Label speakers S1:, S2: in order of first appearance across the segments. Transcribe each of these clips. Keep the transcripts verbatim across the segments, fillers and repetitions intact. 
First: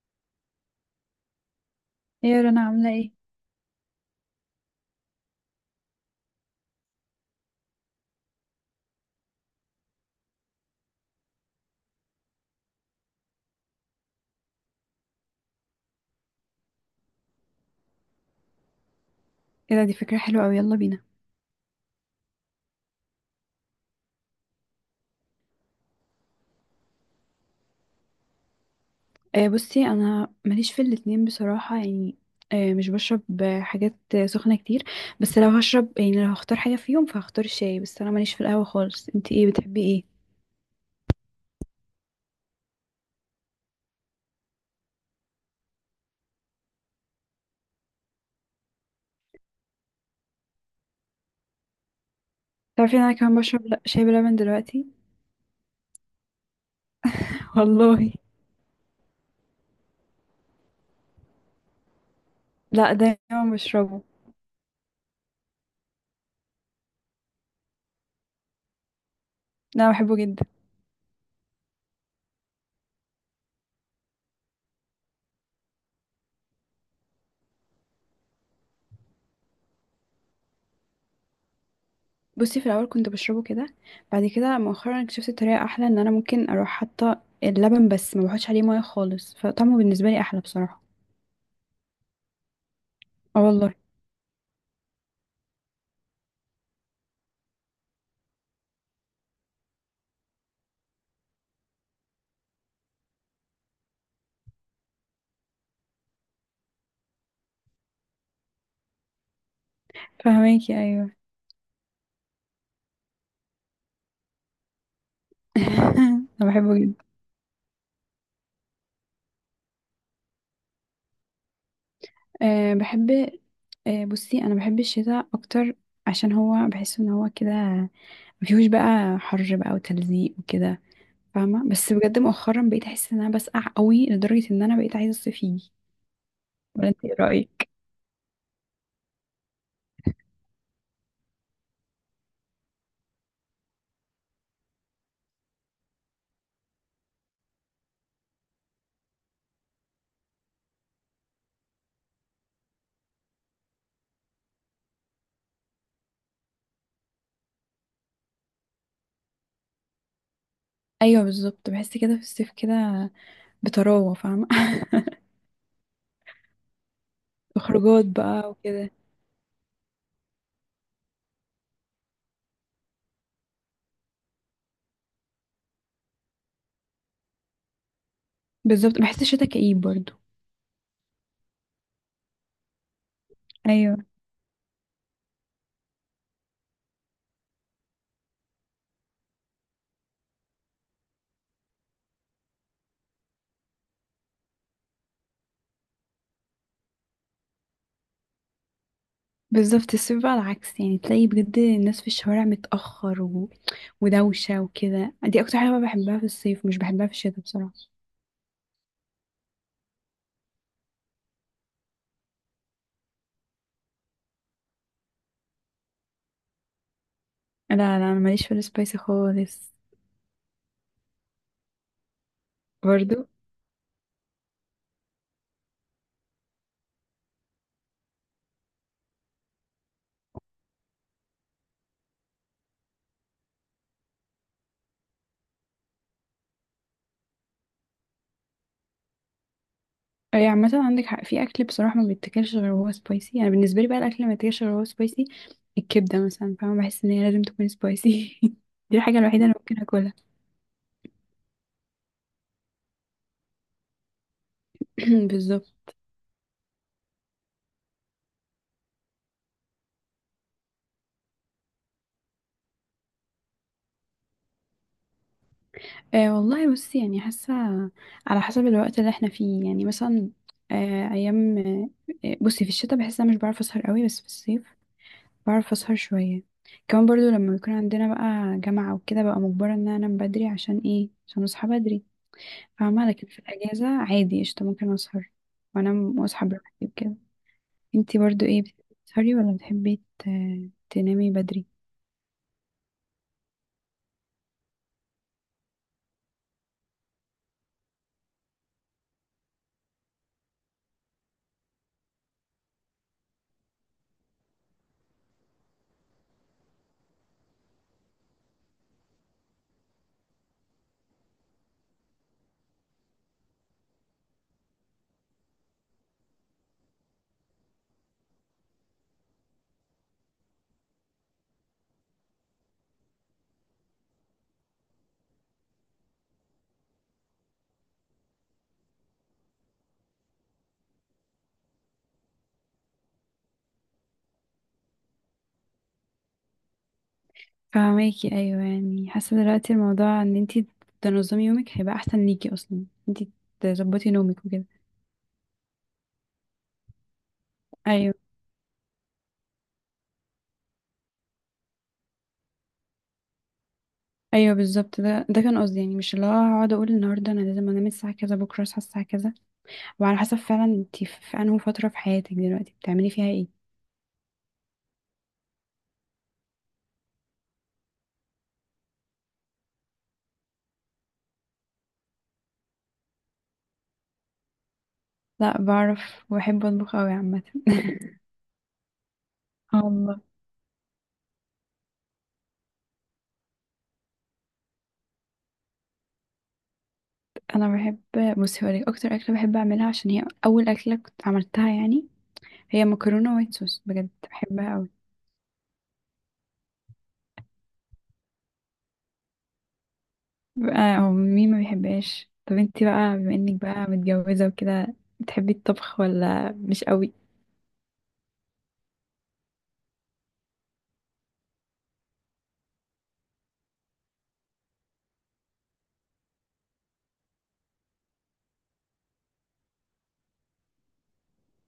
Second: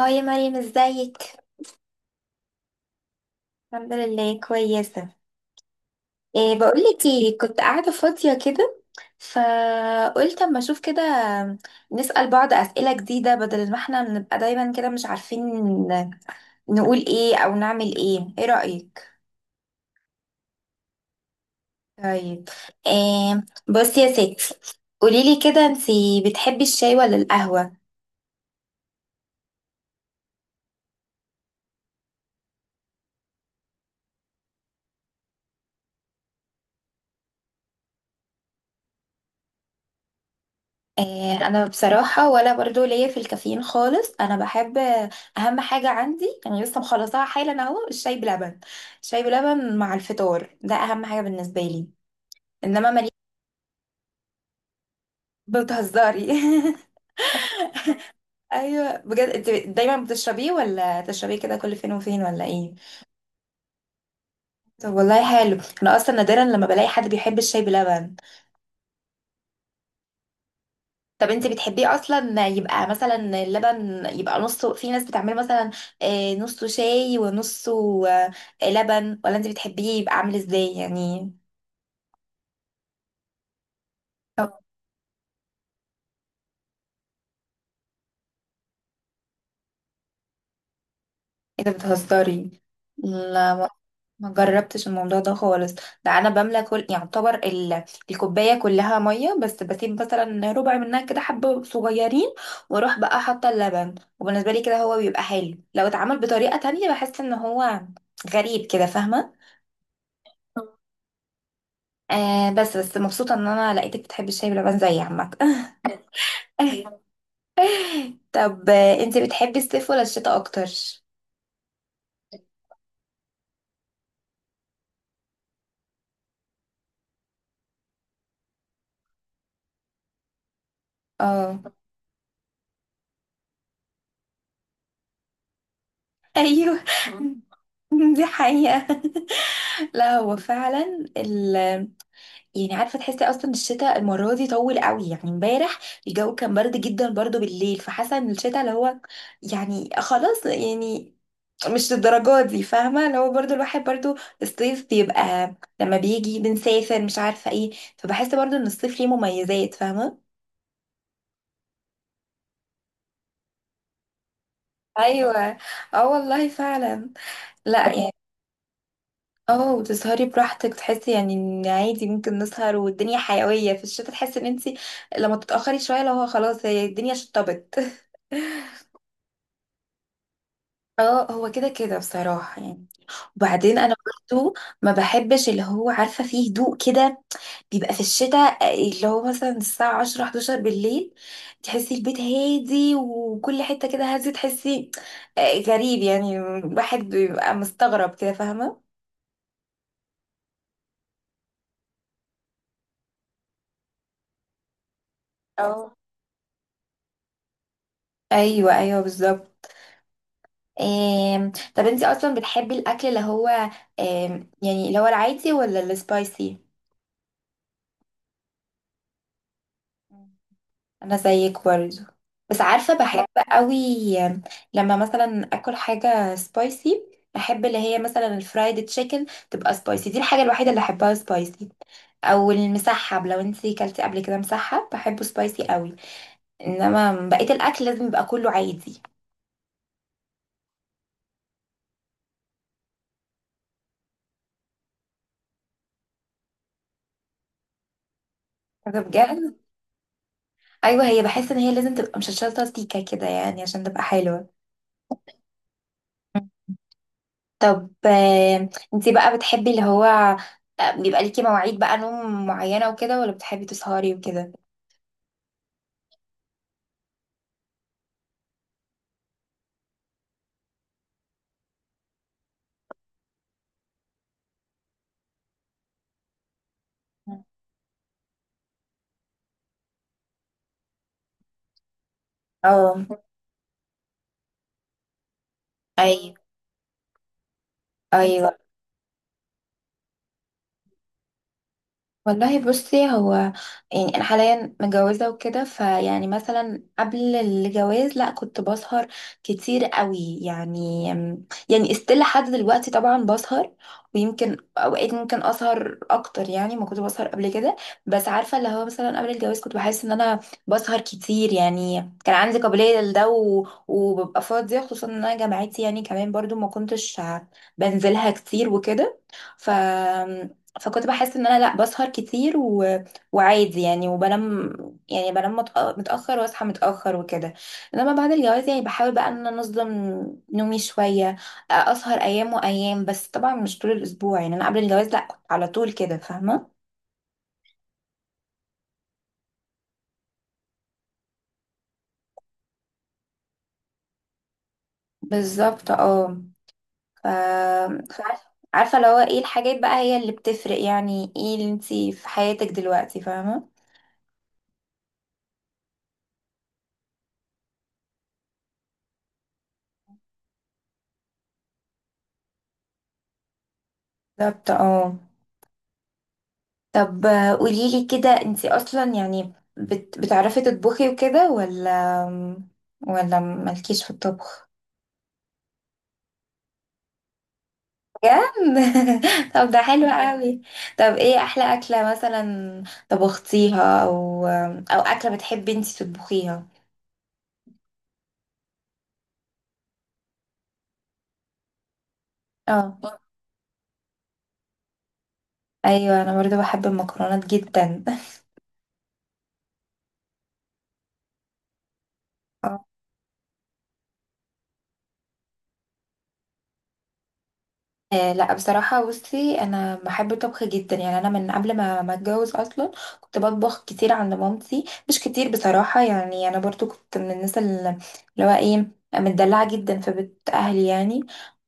S1: اه يا مريم، ازيك؟
S2: يا رنا عاملة ايه؟
S1: الحمد لله كويسه. إيه، بقولك ايه، كنت قاعده فاضيه كده، فقلت اما اشوف كده، نسأل بعض اسئله جديده بدل ما احنا بنبقى دايما كده مش عارفين نقول ايه او نعمل ايه. ايه رأيك؟
S2: ايه ده، دي فكرة حلوة اوي، يلا بينا.
S1: طيب. إيه، بصي يا ستي، قوليلي كده، انتي بتحبي الشاي ولا القهوه؟
S2: آه بصي انا ماليش في الاتنين بصراحة، يعني آه مش بشرب آه، حاجات آه، سخنة كتير. بس لو هشرب، يعني لو هختار حاجة فيهم فهختار الشاي، بس انا ماليش في القهوة خالص. انتي ايه بتحبي ايه؟
S1: آه، انا بصراحه ولا برضو ليا في الكافيين خالص. انا بحب، آه، اهم حاجه عندي يعني لسه مخلصاها حالا اهو، الشاي بلبن. الشاي بلبن مع الفطار ده اهم حاجه بالنسبه لي. انما
S2: تعرفي ان
S1: مالي.
S2: انا كمان بشرب لا شاي بلبن دلوقتي.
S1: بتهزري؟
S2: والله.
S1: ايوه، بجد، انت دايما بتشربيه ولا تشربيه كده كل فين وفين ولا ايه؟
S2: لا دايما بشربه.
S1: طب والله حلو، انا اصلا نادرا لما بلاقي حد بيحب الشاي بلبن.
S2: لا بحبه جدا.
S1: طب انت بتحبيه اصلا يبقى مثلا اللبن يبقى نصه، في ناس بتعمله مثلا آه، نصه شاي ونصه آه، لبن، ولا انت بتحبيه يبقى عامل ازاي يعني؟
S2: بصي في الاول كنت بشربه كده، بعد
S1: طب
S2: كده مؤخرا اكتشفت طريقة احلى، ان انا ممكن اروح حاطة اللبن بس ما بحطش عليه ميه خالص، فطعمه بالنسبة لي احلى بصراحة.
S1: ايه ده، بتهزري؟
S2: اه
S1: لا، ما
S2: والله.
S1: ما جربتش الموضوع ده خالص. ده انا بملى كل، يعتبر ال... الكوبايه كلها ميه، بس بسيب مثلا ربع منها كده حبه صغيرين، واروح بقى حاطه اللبن. وبالنسبه لي كده هو بيبقى حلو. لو اتعمل بطريقه تانية بحس ان هو غريب كده، فاهمه؟
S2: فهماكي، ايوه.
S1: آه، بس بس مبسوطة ان انا لقيتك بتحبي الشاي بلبن زي عمك.
S2: انا بحبه جدا.
S1: طب آه، انتي بتحبي الصيف ولا الشتاء اكتر؟
S2: أه بحب. أه بصي انا بحب الشتاء اكتر، عشان هو بحس ان هو كده مفيهوش بقى حر بقى وتلزيق وكده،
S1: اه،
S2: فاهمه؟ بس بجد مؤخرا بقيت احس ان انا بسقع قوي لدرجه ان انا بقيت عايزه الصيف يجي.
S1: ايوه.
S2: ولا انت ايه رايك؟
S1: دي حقيقة. لا هو فعلا ال يعني عارفة، تحسي اصلا الشتاء المرة دي طول قوي يعني. امبارح الجو كان برد جدا برضو بالليل، فحاسة ان الشتاء اللي هو يعني خلاص يعني، مش للدرجة دي، فاهمة؟ اللي هو برضو الواحد برضو الصيف بيبقى لما بيجي بنسافر مش عارفة ايه، فبحس برضو ان الصيف ليه مميزات، فاهمة؟
S2: ايوه بالظبط، بحس كده في الصيف كده بطراوه، فاهمه؟
S1: ايوه، اه والله فعلا. لا
S2: خروجات
S1: يعني
S2: بقى وكده.
S1: اه، وتسهري براحتك، تحسي يعني ان عادي ممكن نسهر والدنيا حيوية. في الشتا تحسي ان انتي لما تتأخري شوية لو هو خلاص، هي الدنيا شطبت.
S2: بالظبط، بحس الشتاء كئيب برضو.
S1: اه، هو كده كده بصراحة يعني. وبعدين انا
S2: ايوه
S1: برضو ما بحبش اللي هو، عارفه، فيه هدوء كده بيبقى في الشتاء، آه، اللي هو مثلا الساعه عشرة احدعشر بالليل، تحسي البيت هادي وكل حته كده هادي، تحسي آه، غريب يعني، واحد بيبقى مستغرب كده، فاهمه؟
S2: بالظبط، الصيف بقى العكس، يعني تلاقي بجد الناس في الشوارع متأخر و... ودوشة وكده، دي أكتر حاجة بقى
S1: اه،
S2: بحبها في الصيف، مش بحبها في الشتاء بصراحة.
S1: ايوه ايوه بالظبط. آم، طب انتي اصلا بتحبي الاكل اللي هو آم، يعني اللي هو العادي ولا السبايسي؟
S2: لا لا، أنا ماليش في السبايسي خالص.
S1: انا زيك برضو، بس عارفه بحب
S2: برضو.
S1: قوي لما مثلا اكل حاجه سبايسي. بحب اللي هي مثلا الفرايد تشيكن تبقى سبايسي، دي الحاجه الوحيده اللي احبها سبايسي، او المسحب، لو انتي كلتي قبل كده مسحب بحبه سبايسي قوي، انما بقيه الاكل لازم يبقى كله عادي.
S2: أي عامة عندك حق، في أكل بصراحة ما بيتاكلش غير وهو سبايسي. أنا بالنسبة لي بقى، الأكل اللي ما بيتاكلش غير وهو سبايسي الكبدة مثلا، فاهمة؟ بحس إن هي لازم تكون سبايسي. دي
S1: ده
S2: الحاجة الوحيدة اللي
S1: بجد؟
S2: ممكن أكلها.
S1: ايوه، هي بحس ان هي لازم تبقى مشطشطه سيكه كده يعني عشان تبقى حلوه.
S2: بالظبط.
S1: طب آه، انتي بقى بتحبي اللي هو آه، بيبقى ليكي مواعيد بقى نوم معينه وكده، ولا بتحبي تسهري وكده؟
S2: آه والله بصي، يعني حاسة على حسب الوقت اللي احنا فيه، يعني مثلا آه أيام، آه بصي في الشتاء بحس إن أنا مش بعرف أسهر قوي، بس في الصيف بعرف اسهر شوية. كمان برضو لما بيكون عندنا بقى جامعة وكده، بقى مجبرة ان انا انام بدري عشان ايه، عشان اصحى بدري،
S1: اه
S2: فاهمة؟ لكن في الاجازة عادي قشطة، ممكن اسهر وانام
S1: ايوه
S2: واصحى براحتي وكده. انتي برضو
S1: ايوه.
S2: ايه، بتحبي تسهري ولا بتحبي ت- تنامي بدري؟
S1: والله بصي هو يعني انا حاليا متجوزه وكده، فيعني مثلا قبل الجواز لا، كنت بسهر كتير قوي يعني. يعني استيل لحد دلوقتي طبعا بسهر، ويمكن اوقات ممكن اسهر اكتر يعني ما كنت بسهر قبل كده. بس عارفه اللي هو مثلا قبل الجواز كنت بحس ان انا بسهر كتير يعني، كان عندي قابليه لده و- وببقى فاضيه، خصوصا ان انا جامعتي يعني كمان برضو ما كنتش بنزلها كتير وكده. ف فكنت بحس ان انا لا بسهر كتير و... وعادي يعني وبنام يعني. بنام متأ- متاخر واصحى متاخر وكده. انما بعد الجواز يعني بحاول بقى ان انا انظم نومي شويه، اسهر ايام وايام، بس طبعا مش طول الاسبوع يعني. انا قبل الجواز لا كنت على طول كده، فاهمه؟
S2: فاهماكي، ايوه. يعني حاسة دلوقتي الموضوع ان انتي تنظمي يومك هيبقى احسن ليكي، اصلا انتي تظبطي نومك وكده.
S1: بالظبط اه. ف...
S2: ايوه
S1: فعارفه، عارفة اللي هو ايه الحاجات بقى هي اللي بتفرق يعني، ايه اللي انتي في حياتك دلوقتي، فاهمه؟
S2: ايوه بالظبط، ده ده كان قصدي، يعني مش اللي هو هقعد اقول النهارده انا لازم انام الساعه كذا، بكره اصحى الساعه كذا، وعلى حسب فعلا انتي في في انهي فترة في حياتك دلوقتي بتعملي فيها ايه.
S1: بالظبط اه. طب قولي لي كده، انتي اصلا يعني بت... بتعرفي تطبخي وكده، ولا ولا مالكيش في الطبخ؟
S2: لا بعرف وبحب اطبخ اوي عامة.
S1: بجد؟ طب ده
S2: آه
S1: حلو
S2: والله.
S1: قوي. طب ايه احلى اكله مثلا طبختيها، او او اكله بتحبي انتي تطبخيها؟
S2: انا بحب، بصي هقولك اكتر اكلة بحب اعملها، عشان هي اول اكلة كنت عملتها يعني، هي
S1: اه
S2: مكرونة وايت صوص، بجد بحبها اوي.
S1: ايوه، انا برضو بحب المكرونات جدا.
S2: بقى هو مين ما بيحبهاش؟ طب انتي بقى بما انك بقى متجوزة وكده، بتحبي الطبخ ولا مش قوي؟
S1: آه لا، بصراحة بصي، أنا بحب الطبخ جدا يعني. أنا من قبل ما ما أتجوز أصلا كنت بطبخ كتير عند مامتي، مش كتير بصراحة يعني. أنا برضو كنت من الناس اللي اللي هو إيه، متدلعة جدا في بيت أهلي يعني.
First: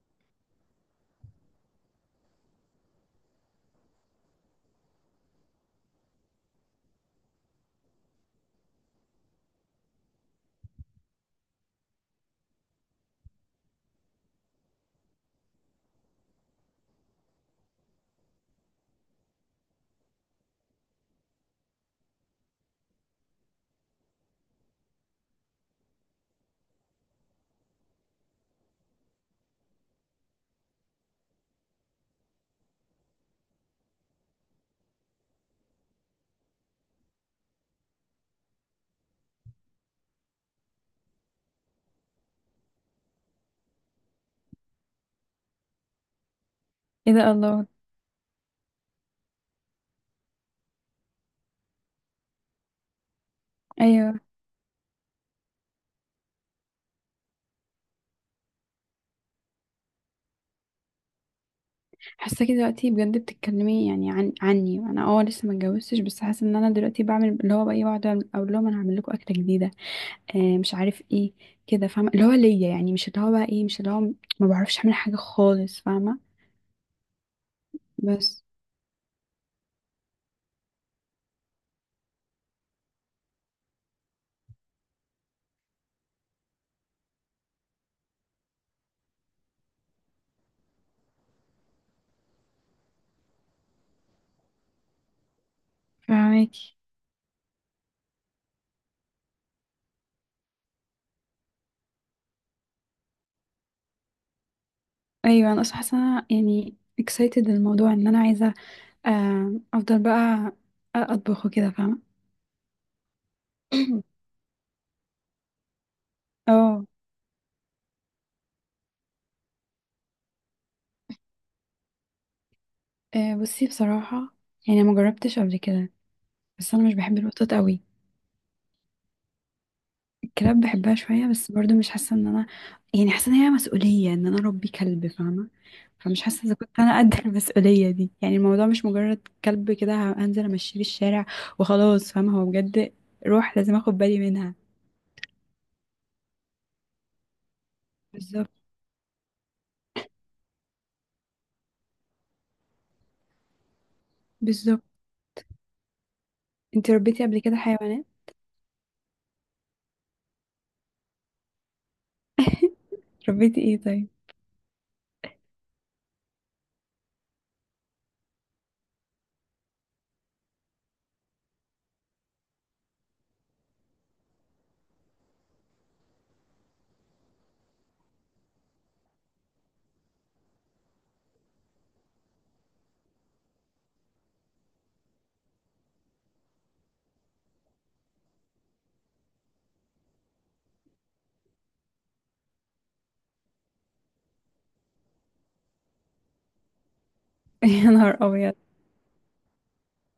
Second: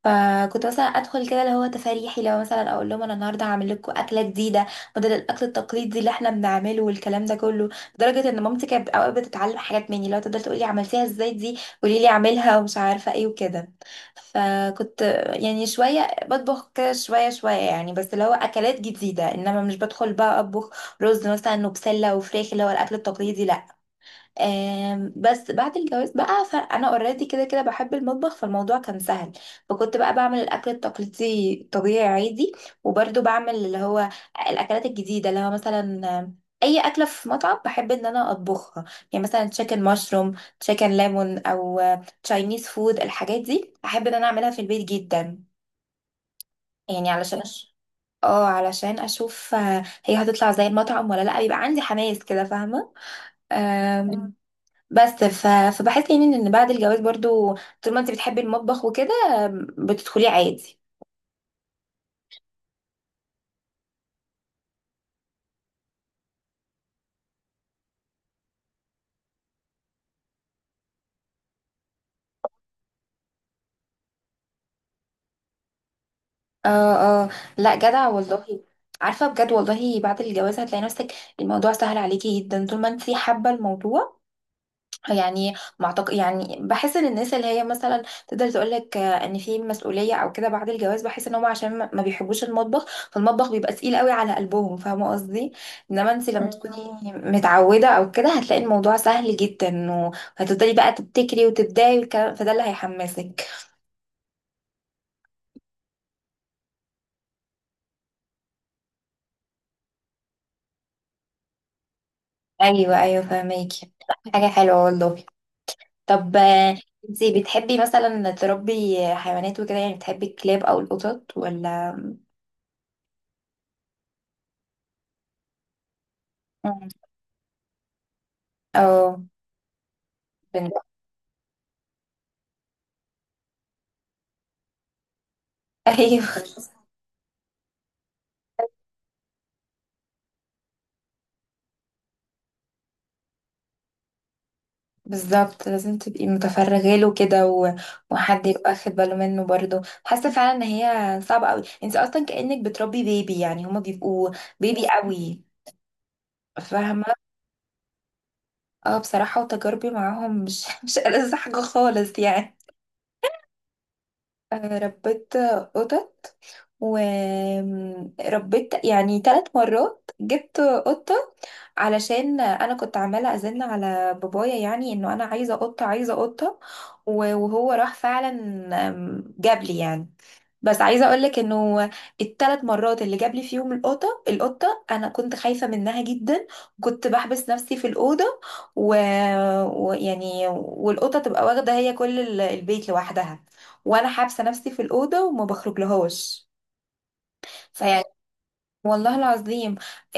S1: فكنت مثلا أدخل كده اللي هو تفاريحي، لو مثلا أقول لهم أنا النهاردة هعمل لكم أكلة جديدة بدل الأكل التقليدي اللي إحنا بنعمله والكلام ده كله. لدرجة إن مامتي كانت أوقات بتتعلم حاجات مني، لو تقدر تقولي عملتيها إزاي دي، قولي لي أعملها، ومش عارفة إيه وكده. فكنت يعني شوية بطبخ كده شوية شوية يعني، بس اللي هو أكلات جديدة، إنما مش بدخل بقى أطبخ رز مثلا وبسلة وفراخ اللي هو الأكل التقليدي، لأ. آم، بس بعد الجواز بقى فأنا أوريدي كده كده بحب المطبخ، فالموضوع كان سهل. فكنت بقى بعمل الأكل التقليدي طبيعي عادي، وبرده بعمل اللي هو الأكلات الجديدة اللي هو مثلا آم، أي أكلة في مطعم بحب إن أنا أطبخها. يعني مثلا تشيكن مشروم، تشيكن ليمون، أو تشاينيز فود، الحاجات دي أحب إن أنا أعملها في البيت جدا، يعني
S2: ايه ده،
S1: علشان
S2: الله!
S1: أش- اه علشان اشوف آه، هي هتطلع زي المطعم ولا لا، بيبقى عندي حماس كده، فاهمه؟ آم،
S2: ايوه،
S1: مم. بس ف... فبحس يعني ان بعد الجواز برضو طول ما انت بتحبي المطبخ وكده آم، بتدخلي عادي.
S2: حاساكي دلوقتي بجد بتتكلمي يعني عن عني، انا اه لسه ما اتجوزتش، بس حاسه ان انا دلوقتي بعمل اللي هو بقى ايه، بقعد أعمل- اقول لهم انا هعمل لكم اكله جديده، آه مش عارف ايه كده، فاهمه؟ اللي هو ليا، يعني مش اللي هو بقى ايه، مش اللي هو ما بعرفش اعمل حاجه خالص، فاهمه؟
S1: اه اه، لا جدع
S2: بس
S1: والله. عارفه بجد والله، بعد الجواز هتلاقي نفسك الموضوع سهل عليكي جدا طول ما انت حابه الموضوع. يعني ما أعتق- يعني بحس ان الناس اللي هي مثلا تقدر تقول لك ان في مسؤوليه او كده بعد الجواز، بحس ان هم عشان ما ما بيحبوش المطبخ، فالمطبخ بيبقى تقيل قوي على قلبهم، فاهمه قصدي؟ انما انت لما
S2: فاهماكي،
S1: تكوني مم. متعوده او كده هتلاقي الموضوع سهل جدا، وهتفضلي بقى تبتكري وتبدعي والكلام، فده اللي هيحمسك.
S2: ايوه. انا اصلا حاسه إن أنا يعني excited الموضوع، ان انا عايزه آه افضل بقى اطبخ وكده، فاهمه؟
S1: ايوه ايوه فاهماكي. حاجه حلوه والله. طب آه،
S2: اه.
S1: انتي بتحبي مثلا تربي حيوانات وكده، يعني بتحبي الكلاب او القطط ولا؟
S2: آه، بصي بصراحه يعني ما جربتش قبل كده، بس
S1: مم.
S2: انا مش بحب الوطاط قوي.
S1: او
S2: كلاب
S1: بن-
S2: بحبها شوية بس برضو مش حاسة ان انا، يعني حاسة ان هي مسؤولية ان انا اربي كلب، فاهمة؟ فمش
S1: ايوه
S2: حاسة اذا كنت انا قد المسؤولية دي، يعني الموضوع مش مجرد كلب كده هنزل امشيه في الشارع وخلاص، فاهمة؟ هو بجد روح، لازم اخد بالي منها.
S1: بالظبط، لازم تبقي متفرغه له كده و... وحد
S2: بالظبط.
S1: يبقى واخد باله منه برضه، حاسه فعلا ان هي صعبه قوي. انت اصلا كانك بتربي بيبي يعني، هما بيبقوا
S2: بالظبط.
S1: بيبي قوي،
S2: انتي
S1: فاهمه؟
S2: ربيتي قبل كده حيوانات؟
S1: اه بصراحه وتجاربي معاهم مش مش ألذ حاجه خالص يعني.
S2: ربيتي ايه طيب؟
S1: آه، ربيت قطط، وربيت يعني ثلاث مرات جبت قطة، علشان انا كنت عمالة ازن على بابايا يعني انه انا عايزة قطة، عايزة قطة، و- وهو راح فعلا آم، جاب لي يعني. بس عايزه اقولك انه الثلاث مرات اللي جاب لي فيهم القطه القطه انا كنت خايفه منها جدا، كنت بحبس نفسي في الاوضه، ويعني و... ويعني- والقطه تبقى واخده هي كل ال- البيت لوحدها، وانا حابسه نفسي في الاوضه وما بخرج لهاش.
S2: يا
S1: فيعني،
S2: نهار ابيض!
S1: والله العظيم،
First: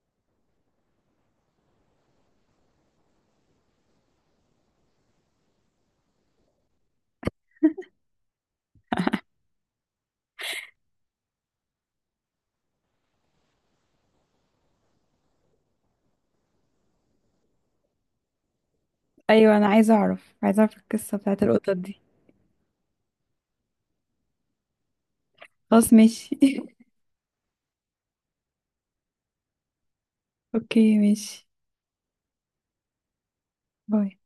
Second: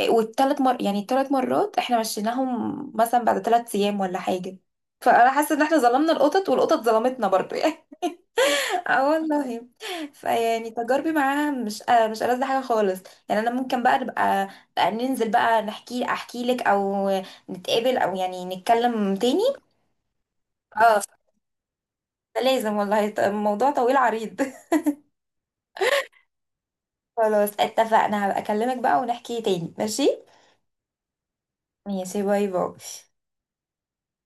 S1: والثلاث مر يعني الثلاث مرات احنا مشيناهم مثلا بعد ثلاث ايام ولا حاجه. فانا حاسه ان احنا ظلمنا القطط والقطط ظلمتنا برضو. اه والله. فيعني تجاربي معاها مش آه مش ألذ حاجه خالص يعني. انا ممكن بقى نبقى بقى ننزل بقى نحكي، احكي لك او نتقابل او يعني نتكلم تاني.
S2: ايوه انا عايزة اعرف، عايزة اعرف
S1: اه،
S2: القصة بتاعت القطط دي.
S1: ده لازم والله. ط- الموضوع طويل عريض.
S2: خلاص ماشي.
S1: خلاص اتفقنا، هبقى اكلمك بقى ونحكي تاني. ماشي.
S2: اوكي ماشي،
S1: ماشي، باي باي.
S2: باي.